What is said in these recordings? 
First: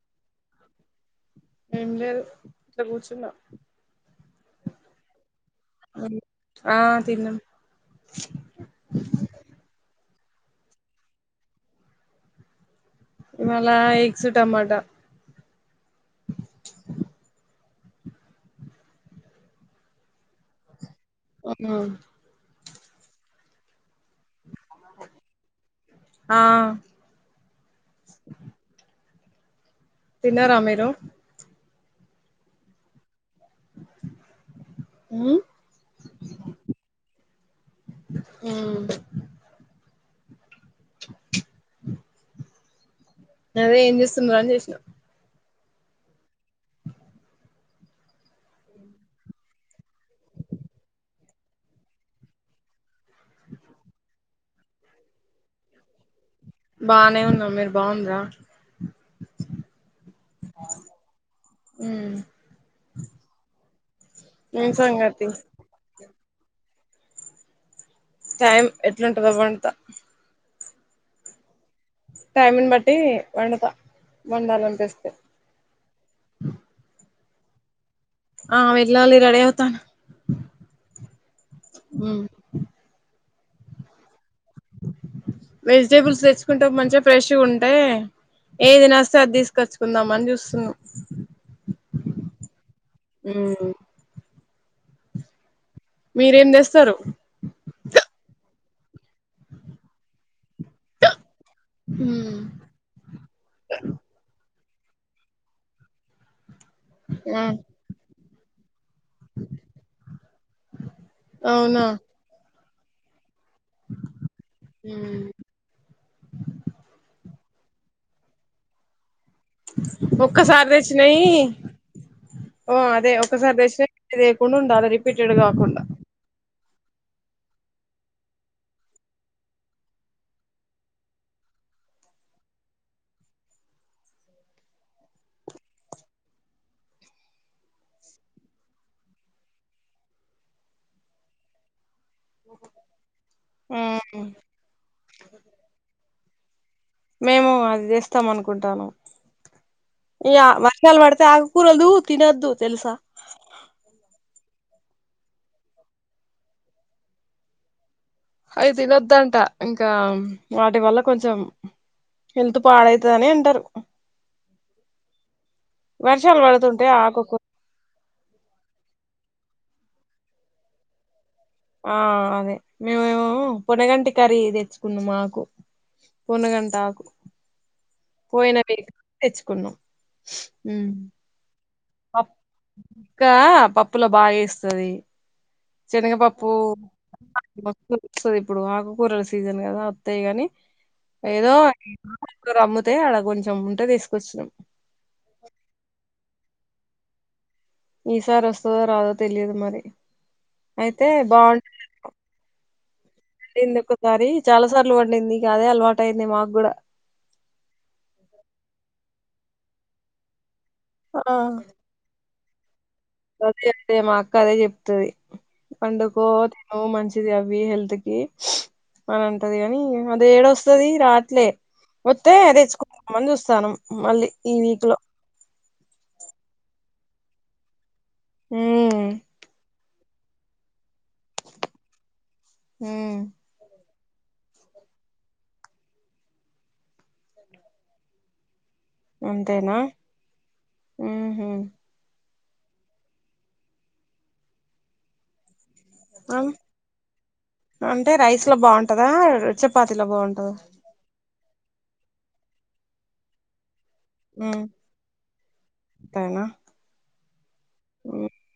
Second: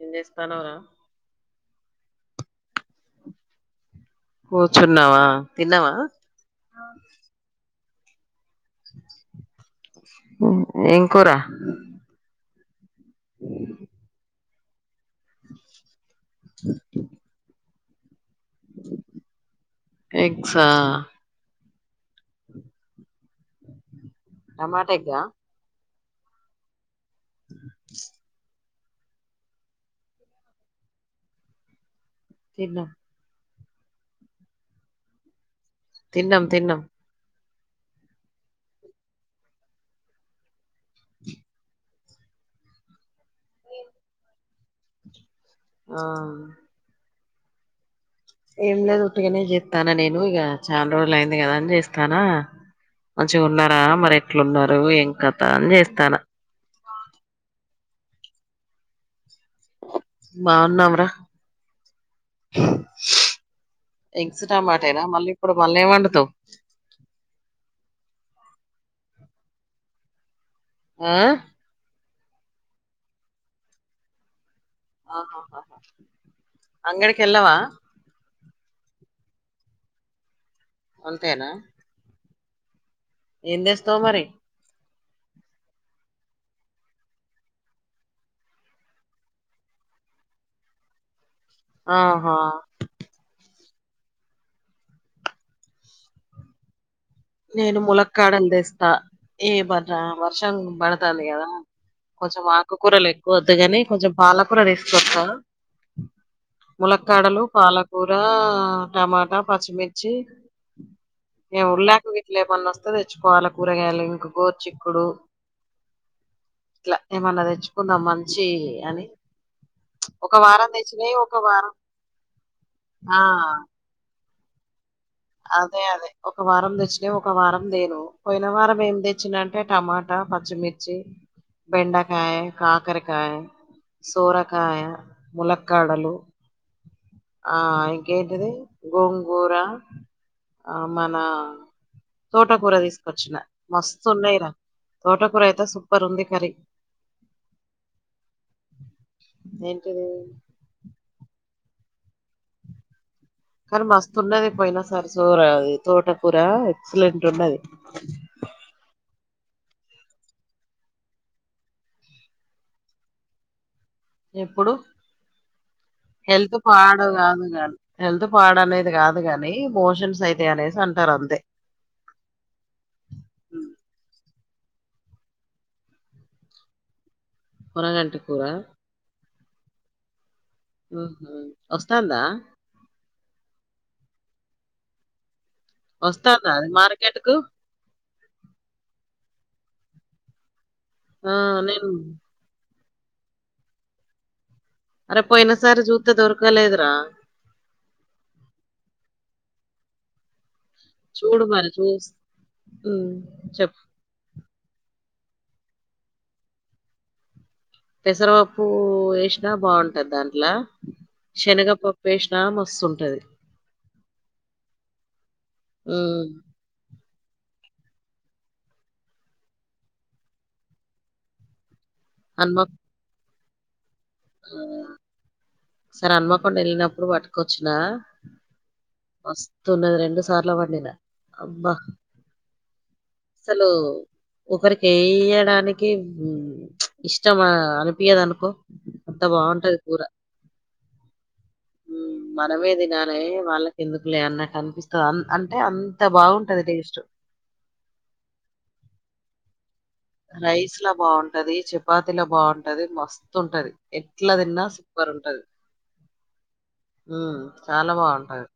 ఏం చేస్తన్నావ్ రా ఏం లేదు ఇట్లా కూర్చున్నా కూర్చున్నావా తిన్నవా ఆ తిన్నం ఏం కూర ఇవాళ ఎగ్స్ టమాటా స ఎగ్సా ఆహా టమాట ఎగ్గా ఆ ఆ తిన్నరా మీరు తిన్నాం హు తిన్నం తిన్నం హుమ్ అదే ఏం చేస్తున్నారు అని చేసినా ఆ ఏం లేదు ఉట్టిగనే చేస్తానా నేను ఇగ చానా రోజులు అయింది కదా అని చేస్తానా మంచిగా ఉన్నారా మరి ఎట్లున్నారు ఏం కత అని చేస్తానా బానే ఉన్నాం మీరు బాగుండ్రా బాగున్నాం రా మ్మ్ ఎగ్స్ ఏం టమాటా ఏ నా సంగతి మళ్ళీ ఇప్పుడు మళ్ళీ ఏం వండుతావ్ టైం ఎట్లుంటదొ వంట ఆ టైమ్ నీ బట్టి వండుతా వండాలనిపిస్తే అంగడి కెల్లవా ఆ వెళ్ళలి రెడీ అవుతా అంతేనా హు ఏం తెస్తావు మరి వెజిటేబుల్స్ తెచ్చుకుంటే మంచిగా ఫ్రెష్ గుంటే ఏది నచ్చితే అది తీసుకొచ్చుకుందాం అని చూస్తున్నా ఆహా హూ మీరేం చేస్తారు నేను ములక్కాడలు తెస్తా ఏ వర్షం పడతంది కదా ఉమ్ కొంచెం ఆకుకూరలు ఎక్కువద్దుగాని కొంచెం పాలక్ కూర తీసుకొస్త ములక్కాడలు ఆ పాలకూర టమాటా పచ్చిమిర్చి అవునా ఎవర్లేక వీటిలో ఏమన్నా త్త తెచ్చుకోవాలి కూరగాయలు ఇంక గోరుచిక్కుడు ఇట్లా మేమన్నా తెచ్చుకుందాం మంచి అని ఒక ఒక్కసారి వారం తెచ్చినయి తెచ్చినేయి ఒక వారం అదే ఆ ఒక్కసారి తెచ్చినేయి దే కొను ఉండాలరి అదే అదే ఒక వారం తెచ్చిన ఒక వారం దేను పోయిన వారం ఏమి తెచ్చిిన అంటే టమాటా పచ్చిమిర్చి బెండకాయ కాకరకాయ సోరకాయ ములక్కడలు ఆ ఇంకేంటది గోంగూరా ఆ మన తోటకూర తీసుకొచ్చిన మస్తు ఉమ్ ఉన్నాయి రా తోటకూరైతే సూపర్ ఉంది కరీ మేము అది చేస్తాం అనుకుంటాను ఏంటిది ఈ చినుకులు పడుతే ఆకురాలు తినొద్దు తెలుసా కానీ మస్తు ఉన్నది పోయినా సరీ అది తోట కూూర ఎక్సలెంట్ ఉన్నది అయి తినొద్దంట ఇంకా వాటి వల్ల కొంచెం హెల్తు పాడైతదని అంటారు ఎప్పుడు వర్షాలు హెల్త్ పడుతుంటే పాడు ఆకుకూ కాదు కానీ హెల్త్ పాడ అనేది కాదు కాని మోషన్స్ అయితే అనేసి అంటారు అంతే ఆ అదే మేమేమో ఉమ్. పునగంటి కర్రీ తెచ్చుకున్నాం మాకు పూణగంటకు మునగంటి కూర పోయిన వీక్ తెచ్చుకున్నాం ఉమ్ ఉహు వస్తుందా ఇంకా పప్పులో బాగా వేస్తది శనగపప్పు వస్తాందా అది మార్కెట్ కు సో ఇప్పుడు ఆకుకూరల సీజన్ కదా అంతే కాని ఆ! ఏదో నేను కూరా అమ్ముతే అడ కొంచెం ఉంటే తీసుకొచ్చినం అరే పోయిన సారీ జూతే దొర్కాలదురా ఈసారి వస్తుందో రాదో తెలియదు మరి అయితే బాగుంట ఉమ్ పడింది ఒకసారి చాలా సార్లు పడింది అదే అలవాటు అయింది మాకు కూడా పెసరపప్పు వేసినా బాగుంటది దాంట్ల శనగపప్పు వేసినా మస్తుంటది ఒక అండి మా అక్క అదే చెప్తది వండుకో హ్మ్. అవు మంచిది అవి హెల్త్ కి అని అంటది కాని అది ఏడు వస్తది రాట్లే వస్తే తెచ్చుకుందమని చూస్తానం మళ్ళీ ఈ వీక్ లో ఒకసరీ అన్మకొండ వెళ్ళినప్పుడు పటుకొచ్చినా ఉ మస్తున్నది రెండు సార్లు వండినా అబ్బా ఉమ్ అసలు ఒకరికి ఏయడానికి ఇష్టం అనిపియదనుకో అంత అంతేనా బాగుంటది కూర ఉహు ఊ మనమే తినాలె వాళ్ళకి ఎందుకులే అన్నట్ అనిపిస్తది అ అంటే అన్ త అన్ బావుంటది టేస్ట్ అంటే రైస్ లో బావుంటదా చపాతి లో బావుంటదా ఇట్లా బావుంటది చపాతీ లో బావుంటది మస్తుంటది ఎట్లా ఉమ్ తిన్నా సూపర్ ఉంటది అంతేనా ఊ చాలా ఉమ్ బావుంటది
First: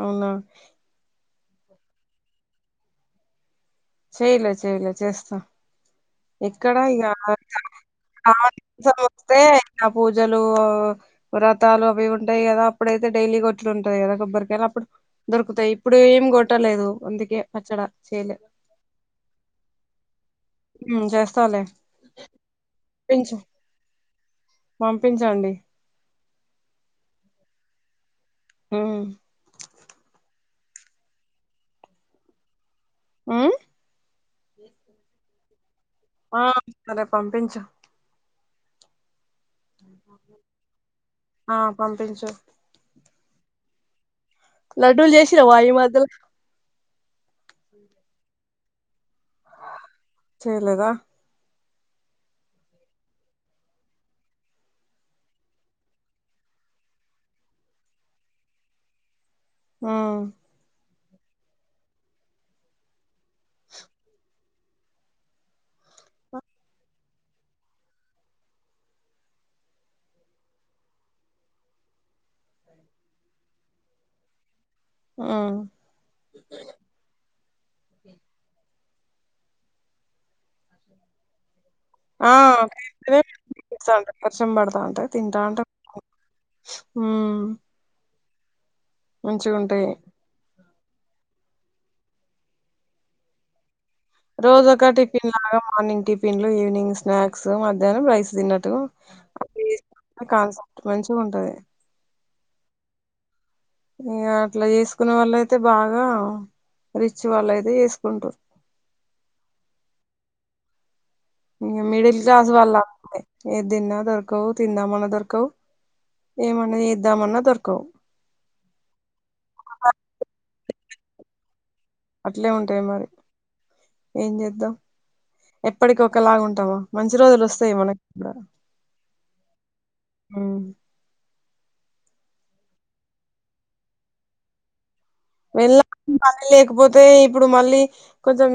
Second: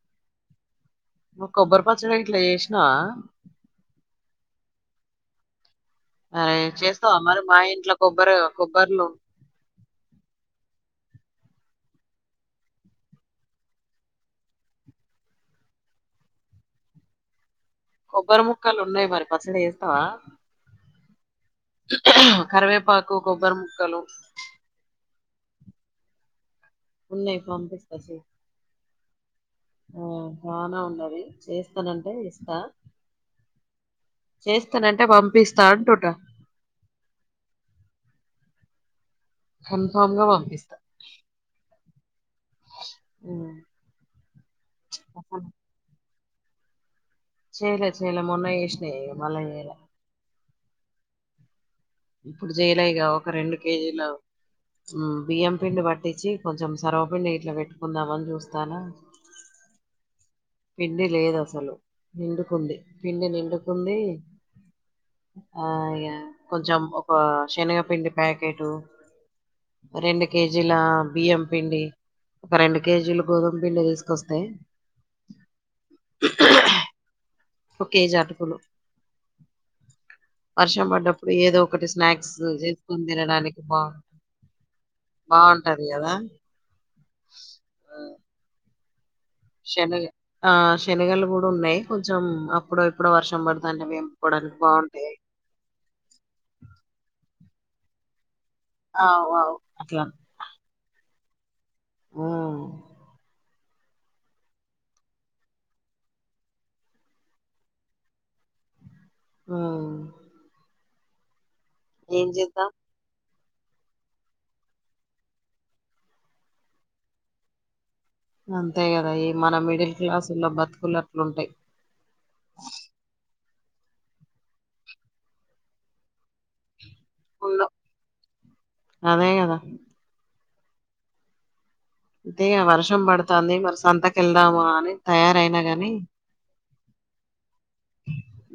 అవునా నువ్ కొబ్బరి పచ్చడి గిట్లా జేసినావా చెయలే చేయలే చేస్తా అరే! ఎక్కడ ఇగ చేస్తావా మరి? మా ఇంట్లో కొబ్బరి నవరాత్రులు కొబ్బర్లు వస్తే ఇగ పూజలు వ్రాతాలు అవి ఉంటాయి గదా అప్పుడైతే డైలీ కొట్లు ఉంటది గదా కొబ్బరికాయలు అప్పుడు దొరుకుతాయి ఇప్పుడు ఏం గొట్టలేదు అందుకే పచ్చడా కొబ్బరి ముక్కలు ఉన్నాయి మరి పచ్చడి జేత్తావా ఊ చేస్తాలే కరివేపాకు పంపించు కొబ్బరి ముక్కలు పంపించండి ఉన్నాయ్ పంపిస్తా సెయ్ ఆహా ఆ వాన ఉన్నది చేస్తానంటే ఇస్తా ఊ చేస్తానంటే పంపిస్తా అంటున్నా ఆ సరే పంపించు కన్ఫామ్ గా పంపిస్తా ఆ పంపించు ఊ లడ్డూలు జేసినవా ఈ మధ్యల చేయలే చేయలే మొన్న జేసినవే ఇయి మల్ల చేయాలె చేయలేదా ఇప్పుడు చేయలే ఇగ ఒక రెండు కేజీలు ఊ బియ్యం పిండి పట్టించి కొంచెం సరవపిండి ఇట్లా పెట్టుకుందామని చూస్తానా ఊ పిండి లేదు అసలు నిండుకుంది పిండి నిండుకుంది ఆ ఇగ కొంచెం ఒక శనగపిండి ప్యాకెటు రెండు కేజీల బియ్యం పిండి ఒక రెండు కేజీల గోధుమ పిండి తీసుకొస్తే ఊ ఒక కేజీ ఆటుకులు వర్షం పడ్డప్పుడు ఏదో ఒ ఒకటి ఆ స్నాక్స్ జేసుకొని చేస్తేనే తినడానికి తినిపిస్తా బాగ్ ఉంటా, వర్షం బావుంటది కదా ఊ శనగ ఆ శనగలు గూడా ఉన్నాయి కొంచెం అప్పుడో ఇప్పుడో వర్షం పడతాంటే వేంపుకోవడానికి రోజు ఒక బావుంటాయి. టిఫిన్ లాగా మార్నింగ్ టిఫిన్ లు ఈవినింగ్ స్నాక్స్ మధ్యాహ్నం రైస్ తిన్నట్ అవు అవు అట్లా మంచిగుంటది ఊ ఇగ అట్లా జేసుకునే వాళ్ళయితే బాగా రిచ్ వాళ్ళయితే జేసుకుంటారు ఉమ్ మిడిల్ ఏం క్లాస్ చేద్దాం? వాళ్ల ఏదిన్నా దరకవు తిందామన్నా దరకవు ఏమన్న ఏద్దామన్నా దరకవు అంతే కదా ఈ మన మిడిల్ క్లాసు లో బతుకులు అట్లుంటాయి అట్లే ఉంటాయి మరి ఏం చేద్దాం ఎప్పటికి ఒకలాగ ఉంటామా మంచి రోజులు ఉండవు. వస్తాయి మనకి కూడా అదే గదా! ఉమ్ అంతే వర్షం పడుతుంది మరి సంతక వెళ్దాము అని తయారైనా వెళ్ళా గాని మళ లేకపోతే ఇప్పుడు మళ్ళీ కొంచెం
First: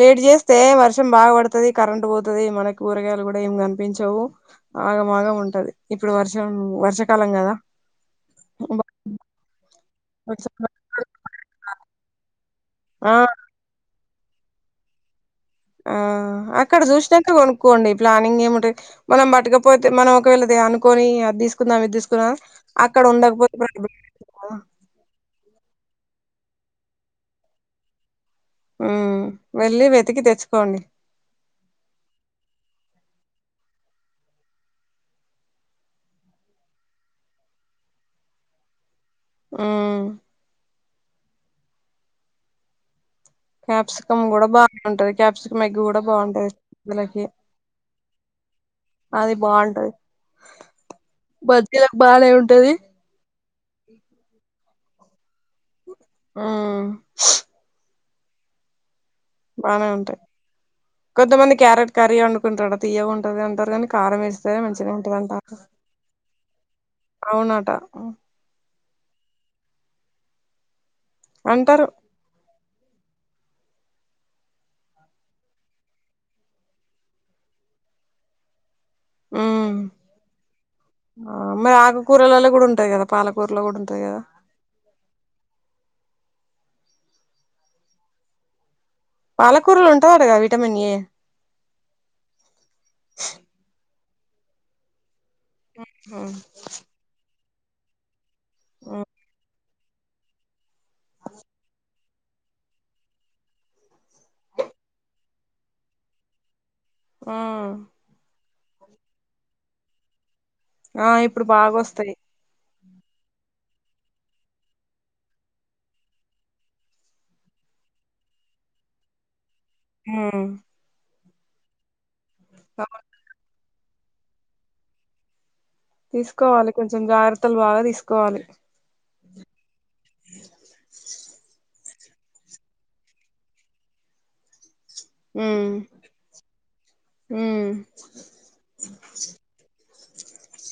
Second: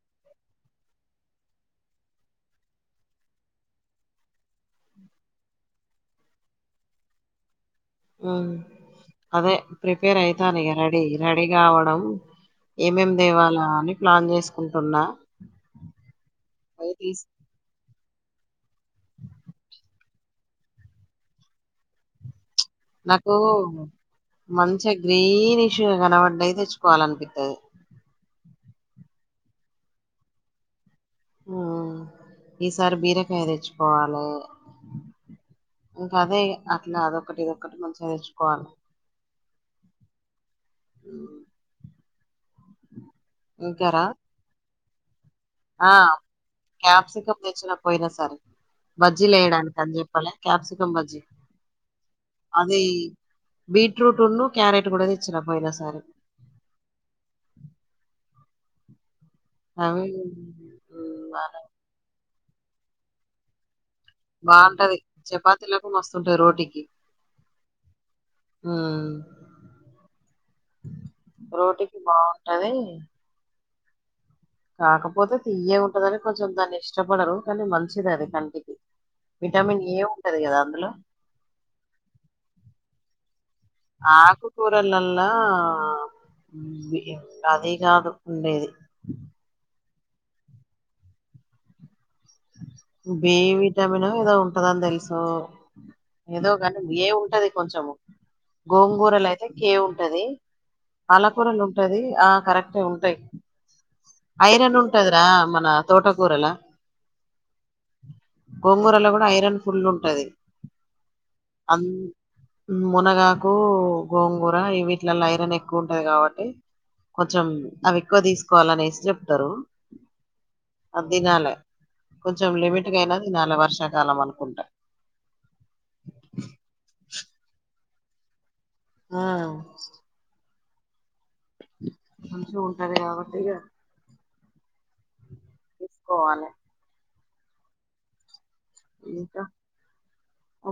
లేట్ చేస్తే వర్షం బాగా పడుతుది కరెంట్ పోతుంది మనకి కూరగాయలు కూడా ఏమి కనిపించవు ఆగమాగం ఉంటది ఇప్పుడు వర్షం వర్షాకాలం కదా ఉమ్ అదే ప్రిపేర్ అయితాను ఇక రెడీ రెడీ కావడం ఆ ఏమేం దేవాలా అని ప్లాన్ చేసుకుంటున్నా ఆ అక్కడ అవి తీస్ చూసినకతే కొనుక్కోండి ప్లానింగ్ ఏముంటాది మనం పట్కపోతే మనం ఒకవేళ అనుకొని అది తీసుకుందాం ఇది తీసుకున్నా నాకు మంచిగా గ్రీన్ ఇష్యూ కనబడడియి తెచ్చుకోవాలనిపించది ఉమ్ వెళ్ళి వెతికి తెచ్చుకోండి ఉమ్ ఈసారి బీరకాయ తెచ్చుకోవాలి ఇంకా అదే అట్లా అదొకటి ఇదొకటి మంచిగా తెర్చుకోవాలి ఉమ్ అ క్యాప్సికం కూడా బానే ఉంటది క్యాప్సిక ఆ క్యాప్సికమ్ తెచ్చిన పోయినా సరే అది బజ్జీలు వేయడానికి బాగుంటది అని చెప్పాలె క్యాప్సికం బజ్జీ బజ్జీలకు బానే ఉంటది అది బీట్రూట్ నూ క్యారెట్ కూడా తెచ్చినా పోయిన సారి ఉమ్ బానే అవి ఉంటాయి కొంతమంది క్యారెట్ కర్రీ వండుకుంటారు తీయగా ఉంటది అంటారు కానీ కారం వేస్తే మంచిగా ఉంటుదంటా మస్తుంటాయి రోటీకి అవునాటా ఉమ్ అంటారు రోటికి బాగుంటది కాకపోతే తియే ఉంటదని కొంచెం దాన్ని ఇష్టపడరు కానీ మంచిది అది కంటికి ఉమ్ విటమిన్ ఏ ఉంటది కదా అందులో ఆ మరీ ఆగకూరలో కూడాంటాయి కదా పాలకూరులో కూడా ఉంటాయి ఆకుకూరలలా అది కాదు ఉండేది పాలకూరలు ఉంటా యండగా విటమిన్ ఏ బి విటమినొ ఏదో ఉంటదని తెలుసు ఉమ్, ఏదో కాని ఏ ఉంటది కొంచెము ఉమ్, గోంగూరలు అయితే కే ఉంటది పాలకూరలు ఉంటది ఆ కరెక్టే ఉంటు తయ్ ఐరన్ ఉంటదిరా మన తోటకూరలా ఉమ్ గోంగూరలో కూడా ఐరన్ ఫుల్లు ఉంటది ఆ ఇప్పుడు బాగా అన్ వస్తాయి మునగాకు గోంగూర వీటిలలో ఐరన్ ఎక్కువ ఉంటది కాబట్టి కొంచెం అవి ఎక్కువ తీసుకోవాలనేసి చెప్తారు హుమ్ అదినాలే కొంచెం లిమిట్గా అవును. అయినా దినాలే వర్షాకాలం అనుకుంటా తీసుకోవాలి కొంచెం జాగ్రత్తలు బాగా తీసుకోవాలి ఆ మంచి ఉంటాది కాబట్టి ఇంకా ఊమ్ పోవాలె మ్ ఇంకా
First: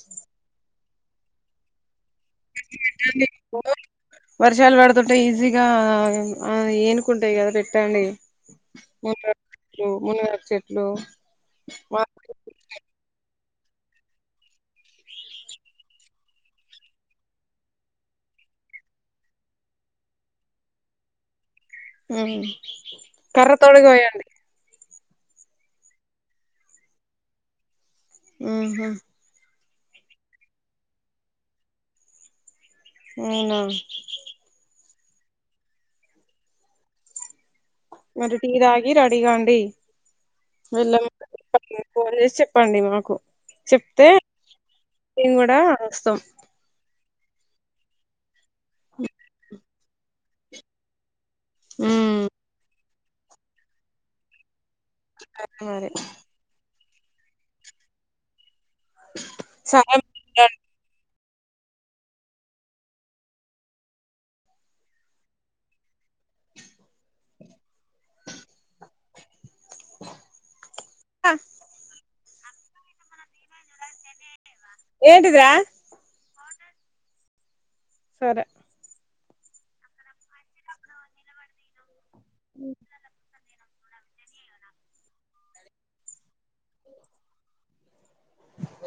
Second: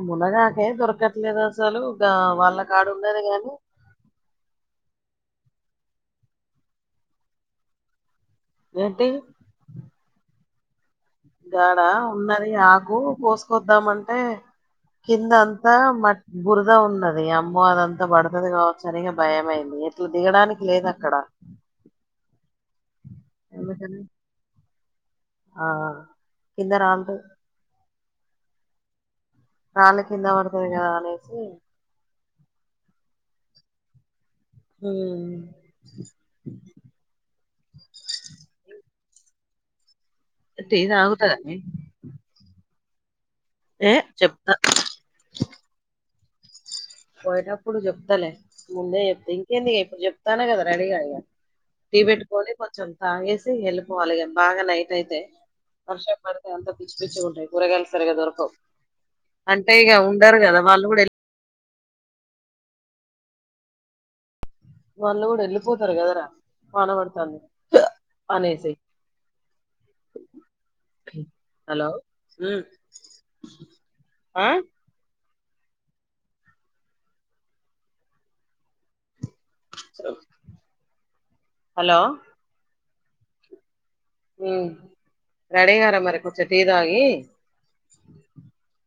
మునగాకే దొరకట్లేదు అసలుగ వాళ్ కాడ ఉన్నది పెట్టండి గాని వర్షాలు పడుతుంటే ఈజీగా ఏనుకుంటాయి కదా పెట్టండి ఏంటి మునగాకు చెట్లు మునగాకు చెట్లు గాడా ఉన్నది ఆకు కొసుకొద్దామంటే కిందంత మట్ బురద ఉన్నది అమ్మో అదంతా పడుతుది కావచ్చు అనిగా భయ అయింది ఎట్లా దిగడానికి లేదు అక్కడ మ్ కర్ర తోడు అందుకని కోయండి ఆ కింద రాలతయ్ మ్ హు మ్ రాళ్ళ కింద పడుతది కదా అనేసి నేనా మ్ మీరు టీ తాగి రడీ కాండి టీ వెెళ్ళ తాగుతదా నే [unintelligible] పోన్ చేసి చెప్పండి మాకు ఏ చెప్తే చెప్తా మేము కూడా వస్తాం పోయెటప్పుడు చెప్తలే ముందే చెప్తే ఇంకేందుకె ఇక ఇప్పుడు చెప్తాను కదా రెడీగా ఇక టీ ఉమ్ పెట్టుకొని కొంచెం తాగేసి ఎళ్ళిపోవాలి ఇగ బాగానేై అయితే సరే మరి వర్షం పడితే అంత పిచ్చి పిచ్చి గ ఉంటాయి కూరగాయలు సరిగా దొరకవు అంటే ఇగ సరే ఉండరు మరి కదా వాళ్ళు కూడా ఎల్ వాళ్ళు కూడా ఎళ్ళిపోతారు కదా రా వాన పడతాంది అనేసి హలో ఉమ్ ఆ ఏంటిదిరా సరె హలో ఉమ్ మ్ రడీ గారా మరి కొంచెం టీ తాగి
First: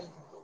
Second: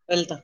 వెళ్తా